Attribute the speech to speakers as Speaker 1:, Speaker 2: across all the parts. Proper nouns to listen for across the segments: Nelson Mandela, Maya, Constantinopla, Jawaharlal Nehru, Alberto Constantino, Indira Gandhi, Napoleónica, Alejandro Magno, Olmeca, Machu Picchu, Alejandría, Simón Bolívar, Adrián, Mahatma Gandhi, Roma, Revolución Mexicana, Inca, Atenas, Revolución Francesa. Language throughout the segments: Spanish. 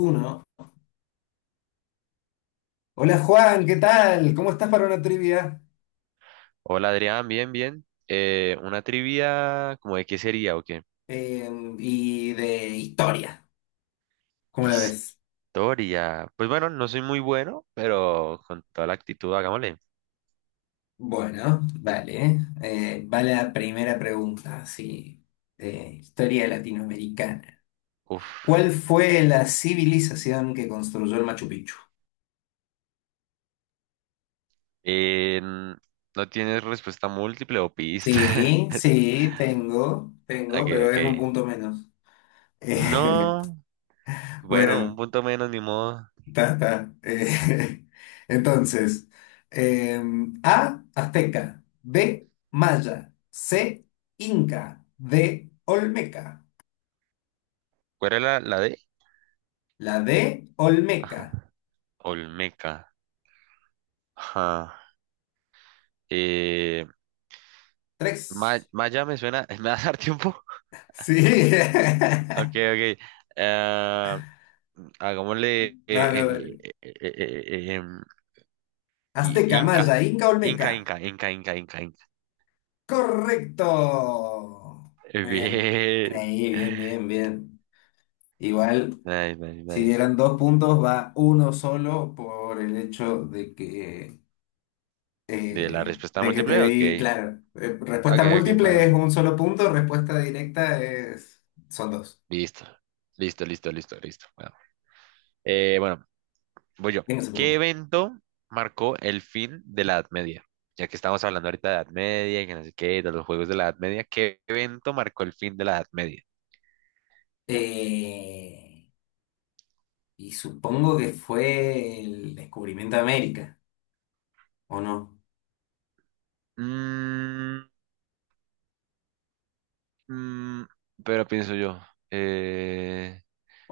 Speaker 1: Uno. Hola Juan, ¿qué tal? ¿Cómo estás para una trivia?
Speaker 2: Hola Adrián, bien, bien. Una trivia, ¿como de qué sería o qué?
Speaker 1: Eh, y de historia, ¿cómo la
Speaker 2: Historia.
Speaker 1: ves?
Speaker 2: Pues bueno, no soy muy bueno, pero con toda la actitud, hagámosle.
Speaker 1: Bueno, vale. Va la primera pregunta, sí, de historia latinoamericana.
Speaker 2: Uf.
Speaker 1: ¿Cuál fue la civilización que construyó el Machu Picchu?
Speaker 2: Eh, n- ¿No tienes respuesta múltiple o
Speaker 1: Sí,
Speaker 2: pistas?
Speaker 1: sí, tengo,
Speaker 2: Ok,
Speaker 1: tengo, pero
Speaker 2: ok.
Speaker 1: es un punto menos. Eh,
Speaker 2: No, bueno, un
Speaker 1: bueno,
Speaker 2: punto menos, ni modo.
Speaker 1: ta, ta. Entonces, A, azteca, B, maya, C, inca, D, olmeca.
Speaker 2: ¿Cuál era la D?
Speaker 1: La D, olmeca.
Speaker 2: Ajá. Olmeca. Ajá. Eh, Ma-
Speaker 1: Tres.
Speaker 2: Maya me suena. ¿Me vas a dar tiempo?
Speaker 1: Sí.
Speaker 2: Ok, ok. Ah, Hagámosle
Speaker 1: No, no, dale.
Speaker 2: em, i-
Speaker 1: Azteca,
Speaker 2: Inca.
Speaker 1: maya, inca, olmeca.
Speaker 2: Inca, Inca, Inca, Inca, Inca, Inca.
Speaker 1: Correcto. Muy bien. Bien
Speaker 2: Bien.
Speaker 1: ahí, bien, bien, bien. Igual,
Speaker 2: Nice, nice,
Speaker 1: si
Speaker 2: nice.
Speaker 1: dieran dos puntos, va uno solo por el hecho
Speaker 2: ¿De la respuesta
Speaker 1: de que te
Speaker 2: múltiple? Ok.
Speaker 1: di, claro,
Speaker 2: Ok,
Speaker 1: respuesta
Speaker 2: ok,
Speaker 1: múltiple es
Speaker 2: bueno.
Speaker 1: un solo punto, respuesta directa es, son dos.
Speaker 2: Listo. Listo, listo, listo, listo. Bueno, Eh, bueno, voy yo.
Speaker 1: Venga, se
Speaker 2: ¿Qué
Speaker 1: pregunta.
Speaker 2: evento marcó el fin de la Edad Media? Ya que estamos hablando ahorita de Edad Media y que no sé qué, de los juegos de la Edad Media, ¿qué evento marcó el fin de la Edad Media?
Speaker 1: Eh, y supongo que fue el descubrimiento de América, ¿o no?
Speaker 2: Mm, Mm, pero pienso yo, eh,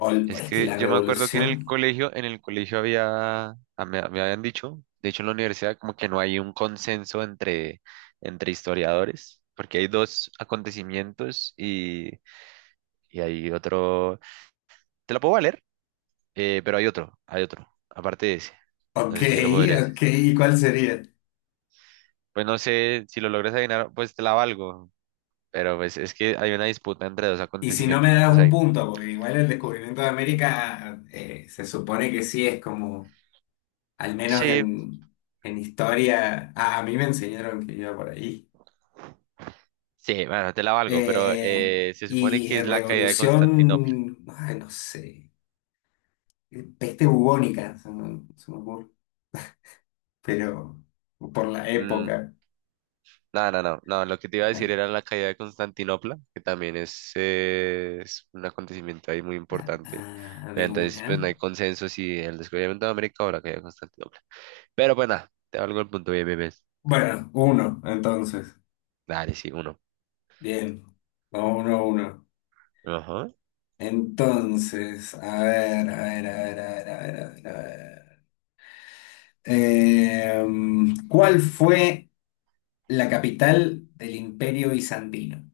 Speaker 1: O
Speaker 2: es
Speaker 1: es que
Speaker 2: que
Speaker 1: la
Speaker 2: yo me acuerdo que en el
Speaker 1: revolución.
Speaker 2: colegio, en el colegio había, ah, me habían dicho, de hecho en la universidad como que no hay un consenso entre, entre historiadores, porque hay dos acontecimientos y hay otro, te lo puedo valer, pero hay otro, aparte de ese, no
Speaker 1: Ok,
Speaker 2: sé si lo podrías,
Speaker 1: ok, ¿y cuál sería?
Speaker 2: pues no sé si lo logras adivinar, pues te la valgo, pero pues es que hay una disputa entre dos
Speaker 1: Y si no
Speaker 2: acontecimientos
Speaker 1: me das un
Speaker 2: ahí.
Speaker 1: punto, porque igual el descubrimiento de América, se supone que sí es como, al menos
Speaker 2: Sí,
Speaker 1: en historia, a mí me enseñaron que iba por ahí.
Speaker 2: sí, bueno, te la valgo, pero
Speaker 1: Eh,
Speaker 2: se supone
Speaker 1: y
Speaker 2: que es la caída de Constantinopla.
Speaker 1: revolución, ay, no sé, peste bubónica, se me ocurre, pero por la
Speaker 2: Mm,
Speaker 1: época.
Speaker 2: no, no, no, no, lo que te iba a decir era la caída de Constantinopla, que también es un acontecimiento ahí muy importante.
Speaker 1: Ah,
Speaker 2: Pero
Speaker 1: de
Speaker 2: entonces, pues no hay
Speaker 1: una.
Speaker 2: consenso si el descubrimiento de América o la caída de Constantinopla. Pero bueno, te valgo el punto, bien, bien, bien.
Speaker 1: Bueno, uno, entonces.
Speaker 2: Dale, sí, uno.
Speaker 1: Bien, vamos uno a uno.
Speaker 2: Ajá.
Speaker 1: Entonces, a ver, a ver, a ver, a ver, a ver, a ver. A ver. ¿Cuál fue la capital del Imperio Bizantino?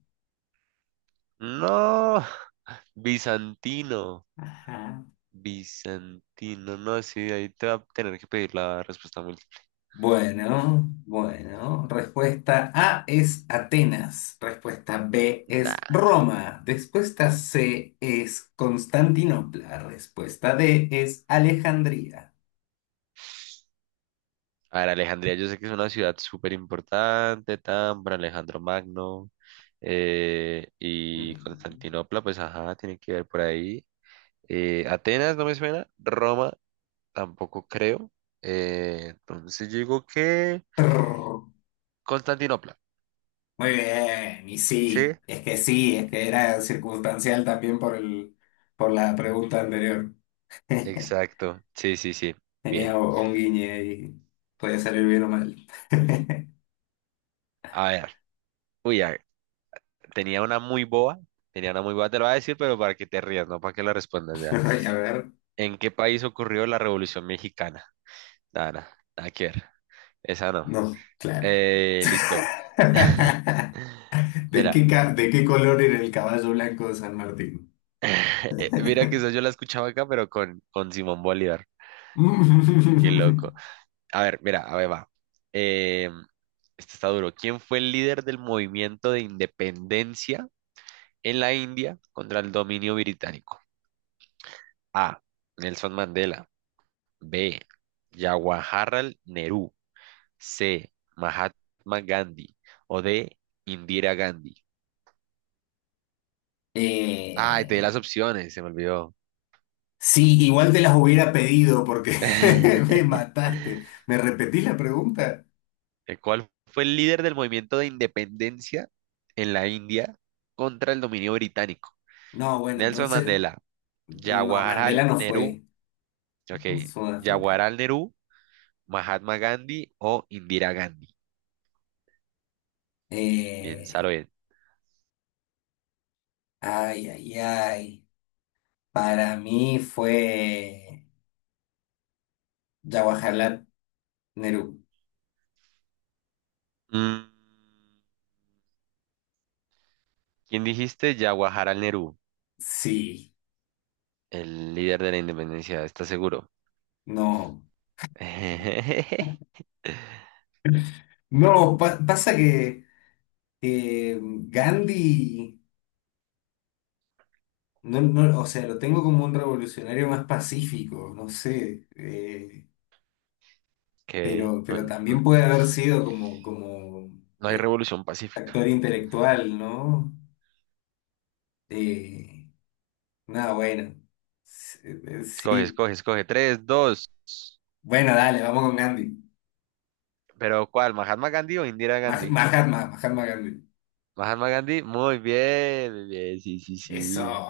Speaker 2: No, bizantino,
Speaker 1: Ajá.
Speaker 2: bizantino, no, sí, ahí te va a tener que pedir la respuesta múltiple.
Speaker 1: Bueno, bueno. Respuesta A es Atenas. Respuesta B es
Speaker 2: Nah.
Speaker 1: Roma. Respuesta C es Constantinopla. Respuesta D es Alejandría.
Speaker 2: A ver, Alejandría, yo sé que es una ciudad súper importante, Tambor, Alejandro Magno, y
Speaker 1: Mm,
Speaker 2: Constantinopla, pues ajá, tiene que ver por ahí. Atenas no me suena, Roma tampoco creo. Entonces yo digo que
Speaker 1: prr.
Speaker 2: Constantinopla.
Speaker 1: Muy bien, y
Speaker 2: Sí.
Speaker 1: sí, es que era circunstancial también por la pregunta anterior.
Speaker 2: Exacto, sí, sí, sí. Bien.
Speaker 1: Tenía un guiño y podía salir bien o mal.
Speaker 2: A ver, uy, a ver, tenía una muy boba, tenía una muy boba, te lo voy a decir, pero para que te rías, no para que la respondas ya.
Speaker 1: A ver,
Speaker 2: ¿En qué país ocurrió la Revolución Mexicana? Nada, nada, nada que ver. Esa no.
Speaker 1: no, claro.
Speaker 2: Listo.
Speaker 1: ¿De
Speaker 2: Mira,
Speaker 1: qué, ca- de qué color era el caballo blanco de San Martín?
Speaker 2: mira que eso yo la escuchaba acá, pero con Simón Bolívar. Qué loco. A ver, mira, a ver, va. Eh, este está duro. ¿Quién fue el líder del movimiento de independencia en la India contra el dominio británico? A. Nelson Mandela. B. Jawaharlal Nehru. C. Mahatma Gandhi. O D. Indira Gandhi. Ay, te di las
Speaker 1: Eh,
Speaker 2: opciones, se me olvidó.
Speaker 1: sí, igual te las hubiera pedido porque me mataste. ¿Me repetís la pregunta?
Speaker 2: El cual fue el líder del movimiento de independencia en la India contra el dominio británico.
Speaker 1: No, bueno,
Speaker 2: Nelson
Speaker 1: entonces,
Speaker 2: Mandela,
Speaker 1: no,
Speaker 2: Jawaharlal
Speaker 1: Mandela no
Speaker 2: Nehru,
Speaker 1: fue
Speaker 2: ok,
Speaker 1: Sudáfrica.
Speaker 2: Jawaharlal Nehru, Mahatma Gandhi o Indira Gandhi. Piénsalo
Speaker 1: Eh,
Speaker 2: bien.
Speaker 1: Ay, ay, ay. Para mí fue Jawaharlal Nehru.
Speaker 2: Mm, ¿quién dijiste? Jawaharlal Nehru,
Speaker 1: Sí,
Speaker 2: el líder de la independencia, ¿estás seguro?
Speaker 1: no. No, pasa que eh, Gandhi. No, no, o sea, lo tengo como un revolucionario más pacífico, no sé, eh,
Speaker 2: Ok,
Speaker 1: pero, pero también puede haber sido como
Speaker 2: no hay revolución pacífica.
Speaker 1: actor intelectual, ¿no? Eh, Nada, bueno,
Speaker 2: Escoge,
Speaker 1: sí,
Speaker 2: escoge, escoge. Tres, dos.
Speaker 1: bueno, dale, vamos con Gandhi.
Speaker 2: Pero ¿cuál? ¿Mahatma Gandhi o Indira
Speaker 1: Mah-
Speaker 2: Gandhi?
Speaker 1: Mahatma, Mahatma Gandhi.
Speaker 2: Mahatma Gandhi, muy bien, sí, sí,
Speaker 1: Eso.
Speaker 2: sí.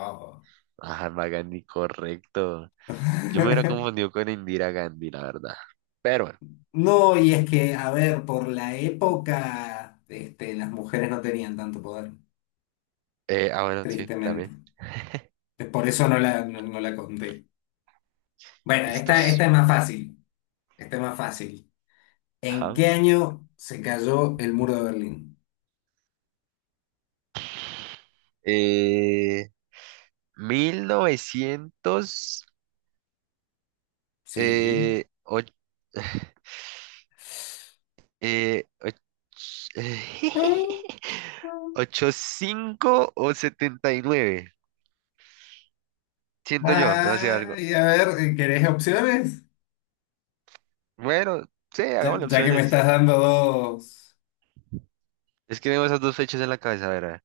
Speaker 2: Mahatma Gandhi, correcto. Yo me hubiera confundido con Indira Gandhi, la verdad. Pero bueno,
Speaker 1: No, y es que, a ver, por la época, este, las mujeres no tenían tanto poder,
Speaker 2: bueno, sí,
Speaker 1: tristemente.
Speaker 2: también.
Speaker 1: Por eso no la conté. Bueno, esta
Speaker 2: Listos.
Speaker 1: es más fácil. Esta es más fácil. ¿En
Speaker 2: Ajá.
Speaker 1: qué año se cayó el muro de Berlín?
Speaker 2: Eh, 1900
Speaker 1: Sí.
Speaker 2: eh, och- eh, och- 85 o 79. Siento yo, no sé, algo.
Speaker 1: Ay, a ver, ¿querés opciones?
Speaker 2: Bueno, sí,
Speaker 1: Ya,
Speaker 2: hagámosle
Speaker 1: ya que me
Speaker 2: opciones.
Speaker 1: estás dando dos.
Speaker 2: Es que tengo esas dos fechas en la cabeza, a ver. A ver.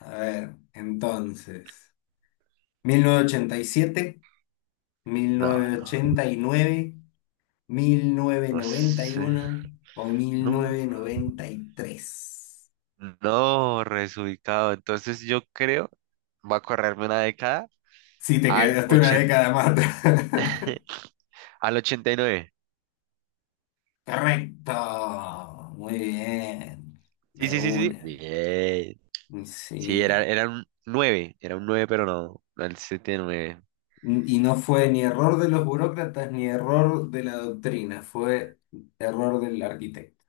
Speaker 1: A ver, entonces. Mil novecientos
Speaker 2: No, no,
Speaker 1: novecientos ochenta y siete, nueve, mil
Speaker 2: no
Speaker 1: novecientos noventa y
Speaker 2: sé.
Speaker 1: uno o mil
Speaker 2: No,
Speaker 1: novecientos noventa y tres.
Speaker 2: no, resubicado. Entonces yo creo, va a correrme una década
Speaker 1: Sí, te
Speaker 2: al
Speaker 1: quedaste una
Speaker 2: 80
Speaker 1: década más atrás.
Speaker 2: al 89.
Speaker 1: Correcto, muy bien,
Speaker 2: Sí,
Speaker 1: de
Speaker 2: sí, sí, sí, sí.
Speaker 1: una.
Speaker 2: Bien.
Speaker 1: Mm,
Speaker 2: Sí,
Speaker 1: sí.
Speaker 2: era un nueve, era un nueve, pero no, no el 79.
Speaker 1: Mm. Y no fue ni error de los burócratas ni error de la doctrina, fue error del arquitecto.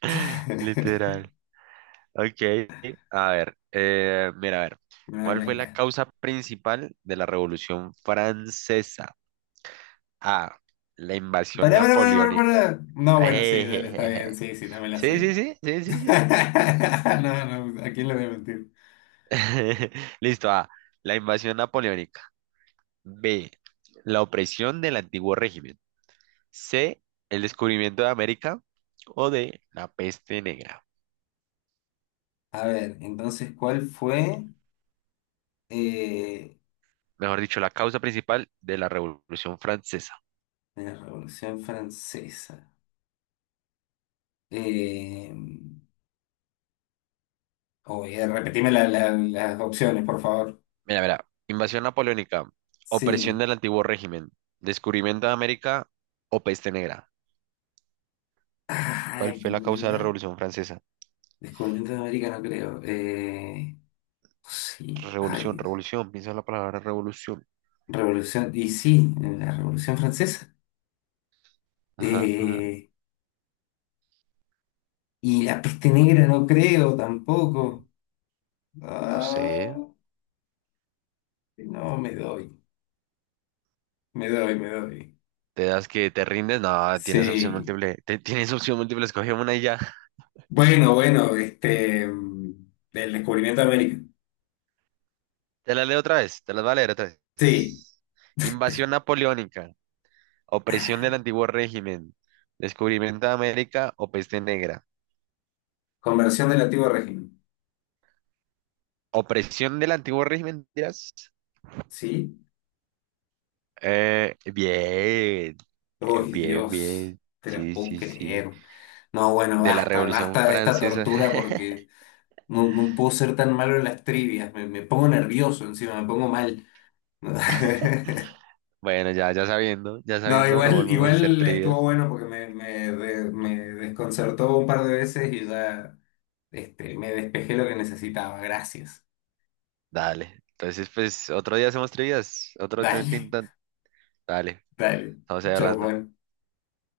Speaker 2: Literal. Ok, a ver, mira, a ver.
Speaker 1: Me
Speaker 2: ¿Cuál fue la
Speaker 1: venga.
Speaker 2: causa principal de la Revolución Francesa? A. La invasión
Speaker 1: Pará, pará, pará, pará,
Speaker 2: napoleónica.
Speaker 1: pará. No, bueno, sí, dale, está bien,
Speaker 2: Ejejeje.
Speaker 1: sí, sí, no la
Speaker 2: Sí, sí,
Speaker 1: sé.
Speaker 2: sí, sí, sí, sí.
Speaker 1: No, no, ¿a quién le voy a mentir?
Speaker 2: Listo. A. La invasión napoleónica. B. La opresión del antiguo régimen. C. El descubrimiento de América. O D. La peste negra.
Speaker 1: A ver, entonces, ¿cuál fue eh,
Speaker 2: Mejor dicho, la causa principal de la Revolución Francesa.
Speaker 1: la Revolución Francesa? Eh, Uy, repetime las opciones, por favor.
Speaker 2: Mira, mira. Invasión napoleónica. Opresión
Speaker 1: Sí.
Speaker 2: del antiguo régimen. Descubrimiento de América o peste negra. ¿Cuál
Speaker 1: Ay,
Speaker 2: fue la causa de la
Speaker 1: ¿verdad?
Speaker 2: Revolución Francesa?
Speaker 1: Descubrimiento de América no creo. Sí, ay,
Speaker 2: Revolución,
Speaker 1: Dios.
Speaker 2: revolución, piensa en la palabra revolución.
Speaker 1: Revolución, y sí, la Revolución Francesa.
Speaker 2: Ajá, ajá,
Speaker 1: Eh, y la peste negra no creo tampoco.
Speaker 2: no
Speaker 1: Ah,
Speaker 2: sé.
Speaker 1: no, me doy, me doy, me doy.
Speaker 2: ¿Te das que te rindes? No, tienes opción
Speaker 1: Sí.
Speaker 2: múltiple. Tienes opción múltiple, escogí una y ya.
Speaker 1: Bueno, bueno, este, del descubrimiento de América.
Speaker 2: Te la leo otra vez, te las voy a leer otra
Speaker 1: Sí,
Speaker 2: vez. Invasión napoleónica, opresión del antiguo régimen, descubrimiento de América o peste negra.
Speaker 1: conversión del antiguo régimen.
Speaker 2: Opresión del antiguo régimen, dirás.
Speaker 1: Sí.
Speaker 2: Bien,
Speaker 1: Uy,
Speaker 2: bien,
Speaker 1: Dios,
Speaker 2: bien.
Speaker 1: te lo
Speaker 2: Sí,
Speaker 1: puedo
Speaker 2: sí, sí.
Speaker 1: creer. No, bueno,
Speaker 2: De la
Speaker 1: basta,
Speaker 2: Revolución
Speaker 1: basta de esta
Speaker 2: Francesa.
Speaker 1: tortura porque no, no puedo ser tan malo en las trivias. Me pongo nervioso encima, me pongo mal.
Speaker 2: Bueno, ya ya
Speaker 1: No,
Speaker 2: sabiendo, no
Speaker 1: igual,
Speaker 2: volvemos a hacer
Speaker 1: igual estuvo
Speaker 2: trivias.
Speaker 1: bueno porque me desconcertó un par de veces y ya este, me despejé lo que necesitaba. Gracias.
Speaker 2: Dale. Entonces, pues, otro día hacemos trivias, otro, otro
Speaker 1: Dale,
Speaker 2: intento. Dale,
Speaker 1: dale.
Speaker 2: estamos ahí
Speaker 1: Chau,
Speaker 2: hablando.
Speaker 1: Juan.